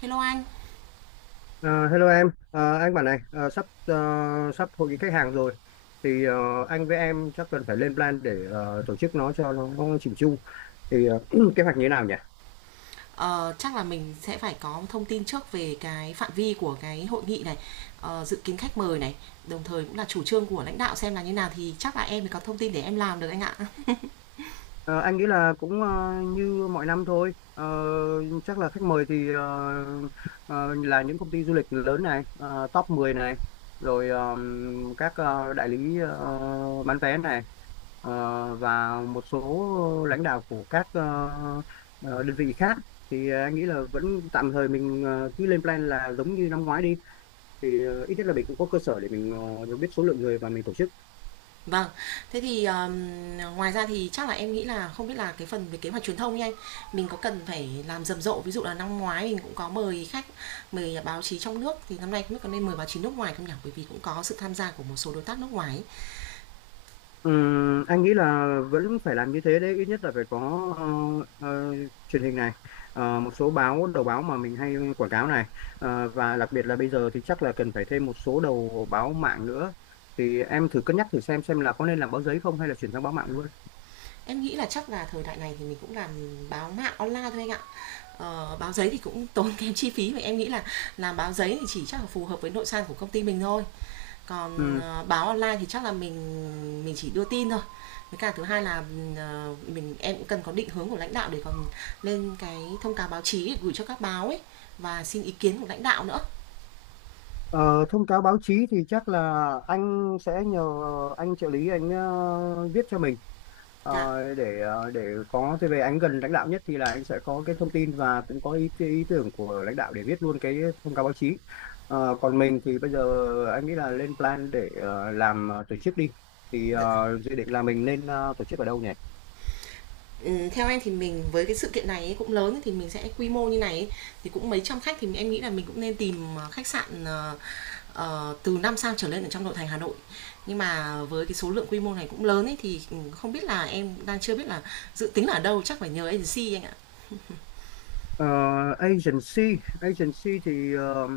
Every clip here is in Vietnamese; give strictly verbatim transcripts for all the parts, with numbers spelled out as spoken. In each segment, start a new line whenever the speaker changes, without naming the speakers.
Hello anh,
Ờ, Hello em. Ờ, anh bảo này, ờ, sắp ờ, sắp hội nghị khách hàng rồi. Thì ờ, anh với em chắc cần phải lên plan để ờ, tổ chức nó cho nó chỉnh chu. Thì ờ, kế hoạch như thế nào nhỉ?
ờ, chắc là mình sẽ phải có thông tin trước về cái phạm vi của cái hội nghị này, ờ, dự kiến khách mời này, đồng thời cũng là chủ trương của lãnh đạo xem là như nào thì chắc là em mới có thông tin để em làm được anh ạ.
Ờ, anh nghĩ là cũng ờ, như mọi năm thôi. Ờ, Chắc là khách mời thì ờ, ờ, là những công ty du lịch lớn này, ờ, top mười này, rồi ờ, các ờ, đại lý ờ, bán vé này, ờ, và một số lãnh đạo của các ờ, ờ, đơn vị khác. Thì ờ, anh nghĩ là vẫn tạm thời mình ờ, cứ lên plan là giống như năm ngoái đi. Thì ờ, ít nhất là mình cũng có cơ sở để mình ờ, biết số lượng người và mình tổ chức.
Vâng, thế thì ờm, ngoài ra thì chắc là em nghĩ là không biết là cái phần về kế hoạch truyền thông nha anh, mình có cần phải làm rầm rộ, ví dụ là năm ngoái mình cũng có mời khách, mời báo chí trong nước thì năm nay không biết có nên mời báo chí nước ngoài không nhỉ? Bởi vì cũng có sự tham gia của một số đối tác nước ngoài. ấy.
Ừm, anh nghĩ là vẫn phải làm như thế đấy, ít nhất là phải có ờ, ờ, truyền hình này, ờ, một số báo đầu báo mà mình hay quảng cáo này. Ờ, và đặc biệt là bây giờ thì chắc là cần phải thêm một số đầu báo mạng nữa, thì em thử cân nhắc thử xem xem là có nên làm báo giấy không hay là chuyển sang báo mạng luôn.
Em nghĩ là chắc là thời đại này thì mình cũng làm báo mạng online thôi anh ạ. Ờ, báo giấy thì cũng tốn kém chi phí và em nghĩ là làm báo giấy thì chỉ chắc là phù hợp với nội san của công ty mình thôi. Còn,
Ừm.
ờ, báo online thì chắc là mình mình chỉ đưa tin thôi. Với cả thứ hai là, ờ, mình em cũng cần có định hướng của lãnh đạo để còn lên cái thông cáo báo chí gửi cho các báo ấy và xin ý kiến của lãnh đạo nữa.
Ờ, Thông cáo báo chí thì chắc là anh sẽ nhờ anh trợ lý anh ờ, viết cho mình.
Dạ.
Ờ, để ờ, để có thế về anh gần lãnh đạo nhất thì là anh sẽ có cái thông tin và cũng có ý, ý tưởng của lãnh đạo để viết luôn cái thông cáo báo chí. Ờ, còn mình thì bây giờ anh nghĩ là lên plan để ờ, làm ờ, tổ chức đi. Thì ờ,
Dạ.
dự định là mình nên ờ, tổ chức ở đâu nhỉ?
Ừ, theo em thì mình với cái sự kiện này ấy, cũng lớn thì mình sẽ quy mô như này ấy, thì cũng mấy trăm khách thì em nghĩ là mình cũng nên tìm ờ, khách sạn ờ, ờ, từ năm sao trở lên ở trong nội thành Hà Nội. Nhưng mà với cái số lượng quy mô này cũng lớn ấy thì ừ, không biết là em đang chưa biết là dự tính là ở đâu chắc phải nhờ agency anh ạ.
Ờ, agency agency thì ờ,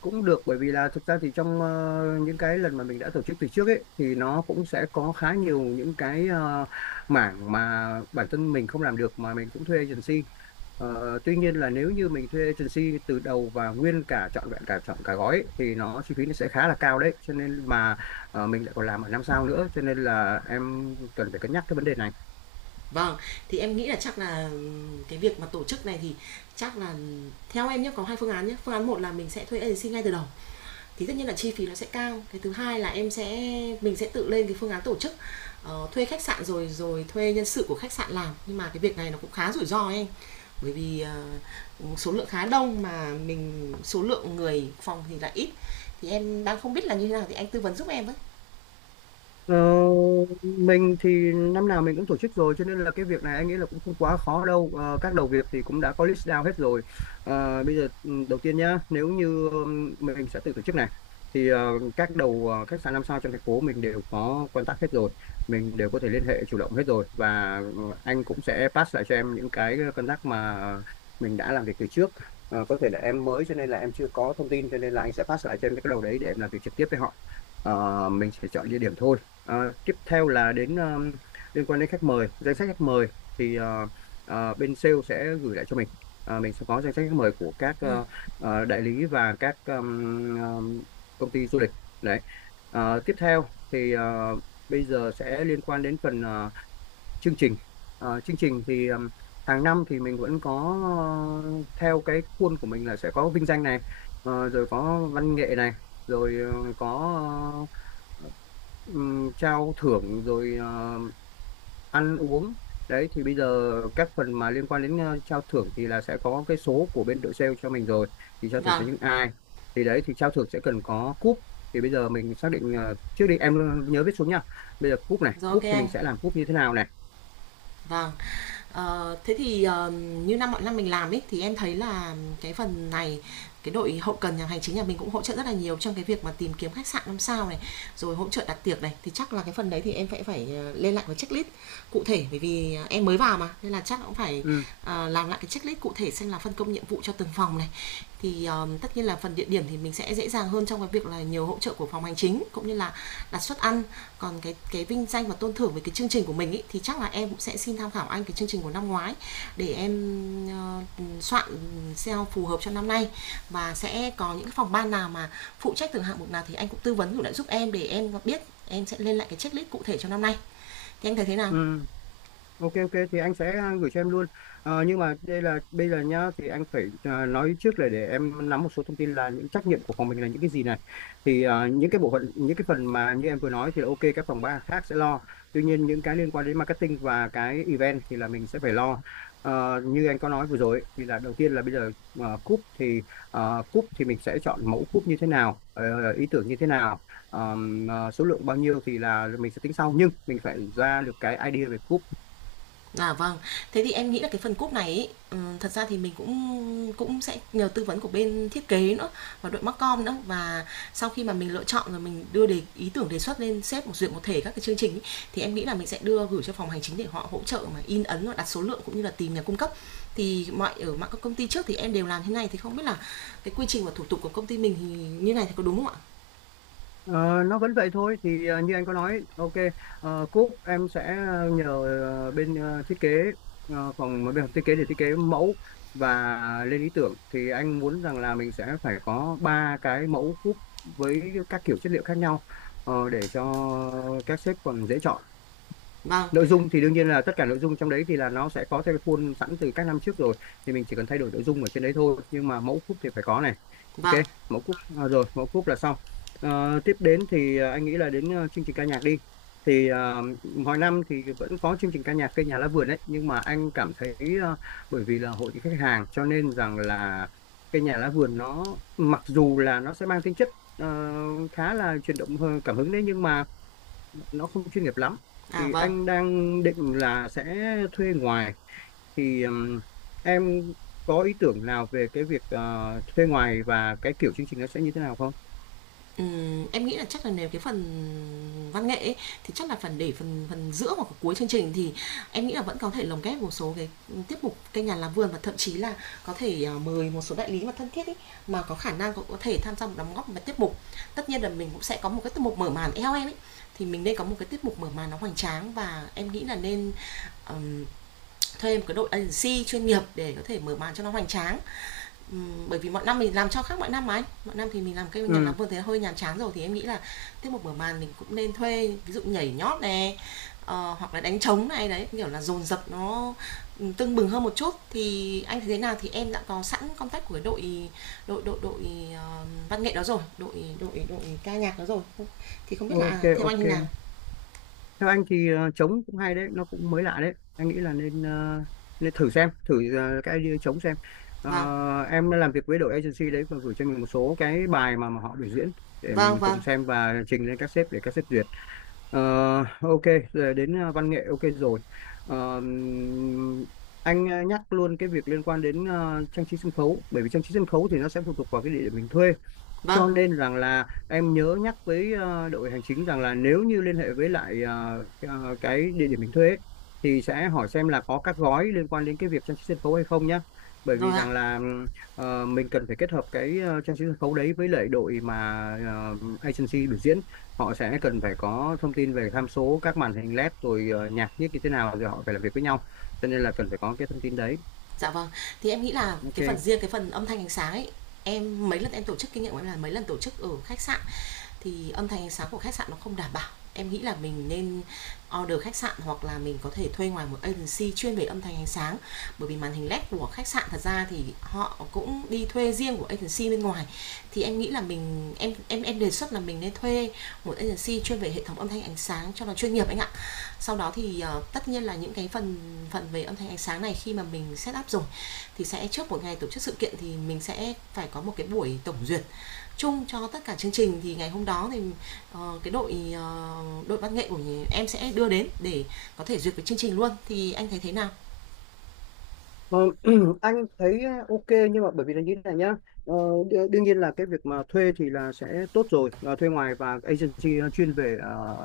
cũng được, bởi vì là thực ra thì trong ờ, những cái lần mà mình đã tổ chức từ trước ấy thì nó cũng sẽ có khá nhiều những cái ờ, mảng mà bản thân mình không làm được mà mình cũng thuê agency. Ờ, tuy nhiên là nếu như mình thuê agency từ đầu và nguyên cả trọn vẹn cả chọn cả gói ấy, thì nó chi phí nó sẽ khá là cao đấy, cho nên mà ờ, mình lại còn làm ở năm sao nữa, cho nên là em cần phải cân nhắc cái vấn đề này.
Vâng, thì em nghĩ là chắc là ừ, cái việc mà tổ chức này thì chắc là ừ, theo em nhé có hai phương án nhé. Phương án một là mình sẽ thuê agency ngay từ đầu thì tất nhiên là chi phí nó sẽ cao cái thứ hai là em sẽ mình sẽ tự lên cái phương án tổ chức ờ, thuê khách sạn rồi rồi thuê nhân sự của khách sạn làm nhưng mà cái việc này nó cũng khá rủi ro ấy anh bởi vì ờ, số lượng khá đông mà mình số lượng người phòng thì lại ít thì em đang không biết là như thế nào thì anh tư vấn giúp em với.
Ờ, mình thì năm nào mình cũng tổ chức rồi, cho nên là cái việc này anh nghĩ là cũng không quá khó đâu. Ờ, các đầu việc thì cũng đã có list down hết rồi. Ờ, bây giờ ừ, đầu tiên nhá, nếu như ừm, mình sẽ tự tổ chức này thì ờ, các đầu ờ, khách sạn năm sao trong thành phố mình đều có contact hết rồi, mình đều có thể liên hệ chủ động hết rồi và ờ, anh cũng sẽ pass lại cho em những cái contact mà mình đã làm việc từ trước. Ờ, có thể là em mới cho nên là em chưa có thông tin, cho nên là anh sẽ pass lại cho em cái đầu đấy để em làm việc trực tiếp với họ. Ờ, mình sẽ chọn địa điểm thôi. Ờ, Tiếp theo là đến ờ, liên quan đến khách mời, danh sách khách mời thì ờ, ờ, bên sale sẽ gửi lại cho mình. Ờ, mình sẽ có danh sách khách mời của các
Ừ.
ờ, ờ, đại lý và các ờm, ờm, công ty du lịch. Đấy. Ờ, tiếp theo thì ờ, bây giờ sẽ liên quan đến phần ờ, chương trình. Ờ, chương trình thì ừm, hàng năm thì mình vẫn có ờ, theo cái khuôn của mình là sẽ có vinh danh này, ờ, rồi có văn nghệ này, rồi ờ, có ờ, ừm, trao thưởng, rồi ờ, ăn uống. Đấy thì bây giờ các phần mà liên quan đến ờ, trao thưởng thì là sẽ có cái số của bên đội sale cho mình rồi, thì trao thưởng cho
Vâng.
những ai. Thì đấy, thì trao thưởng sẽ cần có cúp, thì bây giờ mình xác định ờ, trước đi em, nhớ viết xuống nha. Bây giờ cúp này,
Rồi, ok
cúp thì mình
anh.
sẽ làm cúp như thế nào này?
Vâng. Ờ, thế thì, ờ, như năm mọi năm mình làm ấy, thì em thấy là cái phần này, cái đội hậu cần nhà hành chính nhà mình cũng hỗ trợ rất là nhiều trong cái việc mà tìm kiếm khách sạn năm sao này, rồi hỗ trợ đặt tiệc này, thì chắc là cái phần đấy thì em phải phải, ờ, lên lại cái checklist cụ thể, bởi vì, ờ, em mới vào mà, nên là chắc cũng phải,
Ừ.
ờ, làm lại cái checklist cụ thể xem là phân công nhiệm vụ cho từng phòng này. Thì, ờ, tất nhiên là phần địa điểm thì mình sẽ dễ dàng hơn trong cái việc là nhiều hỗ trợ của phòng hành chính, cũng như là đặt suất ăn, còn cái cái vinh danh và tôn thưởng về cái chương trình của mình ý, thì chắc là em cũng sẽ xin tham khảo anh cái chương trình của năm ngoái để em ờ, soạn ét e o phù hợp cho năm nay và sẽ có những cái phòng ban nào mà phụ trách từng hạng mục nào thì anh cũng tư vấn cũng lại giúp em để em biết em sẽ lên lại cái checklist cụ thể cho năm nay thì anh thấy thế nào.
Ừ. Ok, ok thì anh sẽ à, gửi cho em luôn. Ờ, nhưng mà đây là bây giờ nhá, thì anh phải à, nói trước là để em nắm một số thông tin là những trách nhiệm của phòng mình là những cái gì này. Thì à, những cái bộ phận, những cái phần mà như em vừa nói thì là ok, các phòng ban khác sẽ lo. Tuy nhiên những cái liên quan đến marketing và cái event thì là mình sẽ phải lo. Ờ, như anh có nói vừa rồi ấy, thì là đầu tiên là bây giờ, ờ, cúp thì ờ, cúp thì mình sẽ chọn mẫu cúp như thế nào, ờ, ý tưởng như thế nào, ờm, ờ, số lượng bao nhiêu thì là mình sẽ tính sau, nhưng mình phải ra được cái idea về cúp.
À, vâng. Thế thì em nghĩ là cái phần cúp này ấy, ừm, thật ra thì mình cũng cũng sẽ nhờ tư vấn của bên thiết kế nữa và đội MarCom nữa và sau khi mà mình lựa chọn rồi mình đưa đề ý tưởng đề xuất lên sếp một duyệt một thể các cái chương trình ấy, thì em nghĩ là mình sẽ đưa gửi cho phòng hành chính để họ hỗ trợ mà in ấn và đặt số lượng cũng như là tìm nhà cung cấp. Thì mọi ở mạng các công ty trước thì em đều làm thế này thì không biết là cái quy trình và thủ tục của công ty mình thì như này thì có đúng không ạ?
Ờ, nó vẫn vậy thôi thì ờ, như anh có nói, ok. Ờ, cúp em sẽ ờ, nhờ ờ, bên ờ, thiết kế ờ, phòng ờ, bên phòng thiết kế để thiết kế mẫu và lên ý tưởng, thì anh muốn rằng là mình sẽ phải có ba cái mẫu cúp với các kiểu chất liệu khác nhau, ờ, để cho các sếp còn dễ chọn.
Vâng.
Nội dung thì đương nhiên là tất cả nội dung trong đấy thì là nó sẽ có theo cái khuôn sẵn từ các năm trước rồi, thì mình chỉ cần thay đổi nội dung ở trên đấy thôi, nhưng mà mẫu cúp thì phải có này.
Vâng.
Ok, mẫu cúp à, rồi mẫu cúp là xong. Ờ, tiếp đến thì à, anh nghĩ là đến ờ, chương trình ca nhạc đi. Thì à, mỗi năm thì vẫn có chương trình ca nhạc cây nhà lá vườn đấy, nhưng mà anh cảm thấy ờ, bởi vì là hội khách hàng cho nên rằng là cây nhà lá vườn nó mặc dù là nó sẽ mang tính chất ờ, khá là chuyển động ờ, cảm hứng đấy, nhưng mà nó không chuyên nghiệp lắm.
À,
Thì
vâng.
anh đang định là sẽ thuê ngoài. Thì ừm, em có ý tưởng nào về cái việc ờ, thuê ngoài và cái kiểu chương trình nó sẽ như thế nào không?
Ừm, em nghĩ là chắc là nếu cái phần văn nghệ ấy, thì chắc là phần để phần phần giữa hoặc cuối chương trình thì em nghĩ là vẫn có thể lồng ghép một số cái tiết mục cây nhà làm vườn và thậm chí là có thể à, mời một số đại lý mà thân thiết ấy, mà có khả năng cũng có thể tham gia một đóng góp vào tiết mục. Tất nhiên là mình cũng sẽ có một cái tiết mục mở màn eo em ấy thì mình nên có một cái tiết mục mở màn nó hoành tráng và em nghĩ là nên ừm, thuê một cái đội agency chuyên nghiệp để có thể mở màn cho nó hoành tráng. Ừm, bởi vì mọi năm mình làm cho khác mọi năm mà anh. Mọi năm thì mình làm cây nhà
Ừ,
làm vườn thì hơi nhàm chán rồi thì em nghĩ là tiết một mở màn mình cũng nên thuê, ví dụ nhảy nhót này ờ, hoặc là đánh trống này, đấy, kiểu là, dồn dập nó, ừ, tưng bừng hơn một chút. Thì anh thấy thế nào thì em đã có sẵn contact của đội đội đội đội, ờ, văn nghệ đó rồi, đội đội đội ca nhạc đó rồi, thì không biết là, à,
ok,
theo anh
ok.
như nào?
Theo anh thì ờ, trống cũng hay đấy, nó cũng mới lạ đấy. Anh nghĩ là nên ờ, nên thử xem, thử ờ, cái idea trống xem.
Vâng,
Ờ, em đã làm việc với đội agency đấy và gửi cho mình một số cái bài mà, mà họ biểu diễn để
vâng,
mình
vâng,
cùng xem và trình lên các sếp để các sếp duyệt. Ờ, ok, giờ đến ờ, văn nghệ ok rồi. Ờ, anh ờ, nhắc luôn cái việc liên quan đến ờ, trang trí sân khấu, bởi vì trang trí sân khấu thì nó sẽ phụ thuộc vào cái địa điểm mình thuê,
vâng,
cho nên rằng là em nhớ nhắc với ờ, đội hành chính rằng là nếu như liên hệ với lại ờ, ờ, cái địa điểm mình thuê ấy, thì sẽ hỏi xem là có các gói liên quan đến cái việc trang trí sân khấu hay không nhé. Bởi vì
rồi ạ.
rằng là ừm, ờ, mình cần phải kết hợp cái ờ, trang trí sân khấu đấy với lại đội mà ờ, agency biểu diễn, họ sẽ cần phải có thông tin về tham số các màn hình L E D rồi ờ, nhạc nhiếc như thế nào rồi họ phải làm việc với nhau, cho nên là cần phải có cái thông tin đấy,
Dạ vâng. Thì em nghĩ là cái phần
ok.
riêng cái phần âm thanh ánh sáng ấy, em mấy lần em tổ chức kinh nghiệm của em là mấy lần tổ chức ở khách sạn thì âm thanh ánh sáng của khách sạn nó không đảm bảo, em nghĩ là mình nên order khách sạn hoặc là mình có thể thuê ngoài một agency chuyên về âm thanh ánh sáng bởi vì màn hình led của khách sạn thật ra thì họ cũng đi thuê riêng của agency bên ngoài thì em nghĩ là mình em em em đề xuất là mình nên thuê một agency chuyên về hệ thống âm thanh ánh sáng cho nó chuyên nghiệp anh ạ. Sau đó thì uh, tất nhiên là những cái phần phần về âm thanh ánh sáng này khi mà mình set up rồi thì sẽ trước một ngày tổ chức sự kiện thì mình sẽ phải có một cái buổi tổng duyệt chung cho tất cả chương trình thì ngày hôm đó thì ờ, cái đội ờ, đội văn nghệ của em sẽ đưa đến để có thể duyệt với chương trình luôn thì anh thấy thế nào.
Ờ, anh thấy ờ, ok, nhưng mà bởi vì là như thế này nhá. ờ, đ- Đương nhiên là cái việc mà thuê thì là sẽ tốt rồi, ờ, thuê ngoài và agency ờ, chuyên về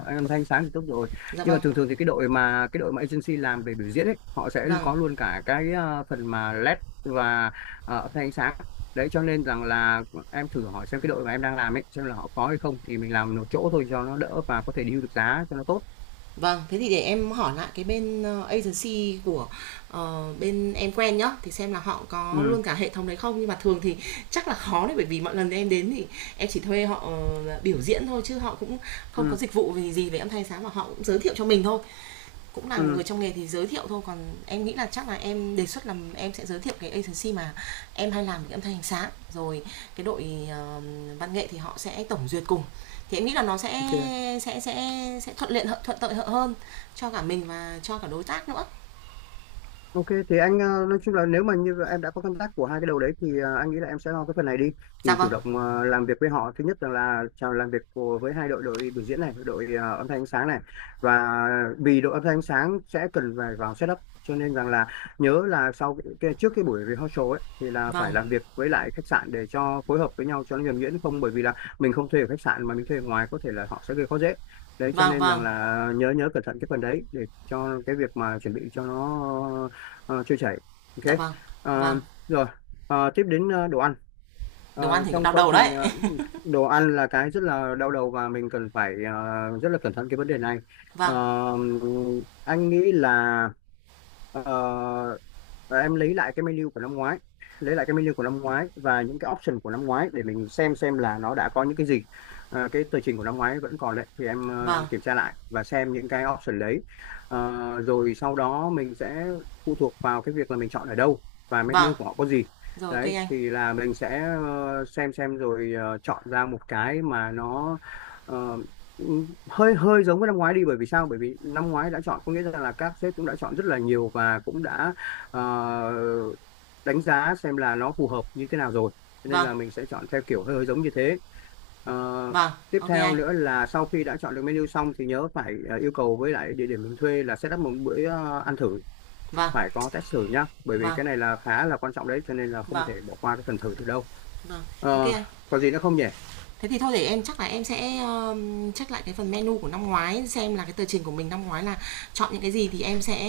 uh, âm thanh sáng thì tốt rồi.
Dạ
Nhưng
vâng.
mà thường thường thì cái đội mà cái đội mà agency làm về biểu diễn ấy, họ sẽ
Vâng,
có luôn cả cái ờ, phần mà L E D và ờ, âm thanh ánh sáng đấy, cho nên rằng là em thử hỏi xem cái đội mà em đang làm ấy xem là họ có hay không, thì mình làm một chỗ thôi cho nó đỡ và có thể deal được giá cho nó tốt.
vâng, thế thì để em hỏi lại cái bên ờ, agency của ờ, bên em quen nhá thì xem là họ có
Ừ,
luôn cả hệ thống đấy không nhưng mà thường thì chắc là khó đấy bởi vì mọi lần em đến thì em chỉ thuê họ ờ, biểu diễn thôi chứ họ cũng không có
ừ,
dịch vụ gì gì về âm thanh sáng mà họ cũng giới thiệu cho mình thôi cũng là
ừ,
người trong nghề thì giới thiệu thôi còn em nghĩ là chắc là em đề xuất là em sẽ giới thiệu cái agency mà em hay làm cái âm thanh ánh sáng rồi. Cái đội ờ, văn nghệ thì họ sẽ tổng duyệt cùng thì em nghĩ là nó sẽ
ok.
sẽ sẽ sẽ thuận tiện hơn- thuận lợi hơn cho cả mình và cho cả đối tác nữa.
Ok, thì anh ờ, nói chung là nếu mà như em đã có contact của hai cái đầu đấy thì ờ, anh nghĩ là em sẽ lo cái phần này đi,
Dạ,
thì
vâng,
chủ động ờ, làm việc với họ. Thứ nhất rằng là chào làm việc của, với hai đội, đội biểu diễn này, đội ờ, âm thanh ánh sáng này, và vì đội âm thanh ánh sáng sẽ cần phải vào setup, cho nên rằng là nhớ là sau cái, cái- trước cái buổi rehearsal ấy thì là phải
vâng,
làm việc với lại khách sạn để cho phối hợp với nhau cho nó nhuần nhuyễn, không bởi vì là mình không thuê ở khách sạn mà mình thuê ở ngoài có thể là họ sẽ gây khó dễ đấy, cho
vâng,
nên rằng
vâng.
là nhớ nhớ cẩn thận cái phần đấy để cho cái việc mà chuẩn bị cho nó ờ, trôi chảy,
Dạ,
ok.
vâng,
Ờ,
vâng.
Rồi. Ờ, tiếp đến ờ, đồ ăn.
Đồ ăn
Ờ,
thì cũng
trong
đau
quá
đầu
trình
đấy.
ờ, Đồ ăn là cái rất là đau đầu và mình cần phải ờ, rất là cẩn thận cái vấn đề này. Ờ,
Vâng,
anh nghĩ là ờ, và em lấy lại cái menu của năm ngoái, lấy lại cái menu của năm ngoái và những cái option của năm ngoái để mình xem xem là nó đã có những cái gì. À, cái tờ trình của năm ngoái vẫn còn đấy, thì em ờ,
vâng,
kiểm tra lại và xem những cái option đấy. Ờ, rồi sau đó mình sẽ phụ thuộc vào cái việc là mình chọn ở đâu và
vâng.
menu của họ có gì.
Rồi, ok
Đấy
anh.
thì là mình sẽ ờ, xem xem rồi ờ, chọn ra một cái mà nó ờ, hơi hơi giống với năm ngoái đi. Bởi vì sao? Bởi vì năm ngoái đã chọn có nghĩa là các sếp cũng đã chọn rất là nhiều và cũng đã ờ, đánh giá xem là nó phù hợp như thế nào rồi, cho nên
Vâng,
là mình sẽ chọn theo kiểu hơi, hơi giống như thế. Ờ,
vâng,
Tiếp
ok
theo
anh.
nữa là sau khi đã chọn được menu xong thì nhớ phải ờ, yêu cầu với lại địa điểm mình thuê là set up một bữa ờ, ăn thử.
Vâng,
Phải có test thử nhá, bởi vì
vâng,
cái này là khá là quan trọng đấy, cho nên là không
vâng,
thể bỏ qua cái phần thử được đâu.
vâng, ok
Ờ,
anh.
Còn gì nữa không nhỉ?
Thế thì thôi để em chắc là em sẽ, ờ, check lại cái phần menu của năm ngoái xem là cái tờ trình của mình năm ngoái là chọn những cái gì thì em sẽ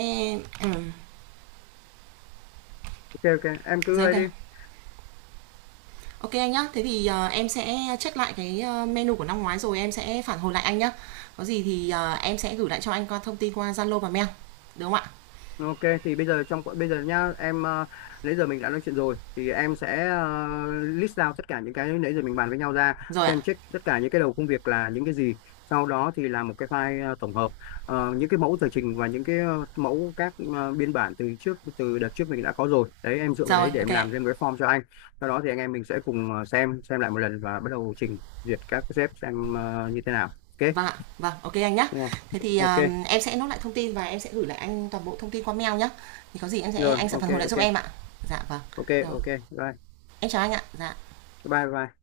ừm,
Ok, ok, em cứ
giấy
ấy đi.
kìa. Ok anh nhá. Thế thì, ờ, em sẽ check lại cái, ờ, menu của năm ngoái rồi em sẽ phản hồi lại anh nhá. Có gì thì, ờ, em sẽ gửi lại cho anh qua thông tin qua Zalo và mail, được không ạ?
Ok, thì bây giờ trong bây giờ nhá em, ờ, nãy giờ mình đã nói chuyện rồi thì em sẽ ờ, list out tất cả những cái nãy giờ mình bàn với nhau ra,
Rồi ạ.
xem check tất cả những cái đầu công việc là những cái gì, sau đó thì làm một cái file ờ, tổng hợp. Ờ, những cái mẫu tờ trình và những cái ờ, mẫu các ờ, biên bản từ trước từ đợt trước mình đã có rồi đấy, em dựa vào
Rồi,
đấy để
ok
em
ạ.
làm thêm một cái form cho anh, sau đó thì anh em mình sẽ cùng ờ, xem xem lại một lần và bắt đầu trình duyệt các cái sếp xem ờ, như thế nào. Ok.
Vâng ạ. Vâng, ok anh nhá.
Đúng rồi.
Thế thì,
Ok
ờm, em sẽ nốt lại thông tin và em sẽ gửi lại anh toàn bộ thông tin qua mail nhá. Thì có gì em sẽ
rồi,
anh sẽ
ok,
phản hồi lại giúp
ok,
em ạ. Dạ vâng.
ok,
Rồi,
ok, bye,
em chào anh ạ. Dạ.
bye, bye.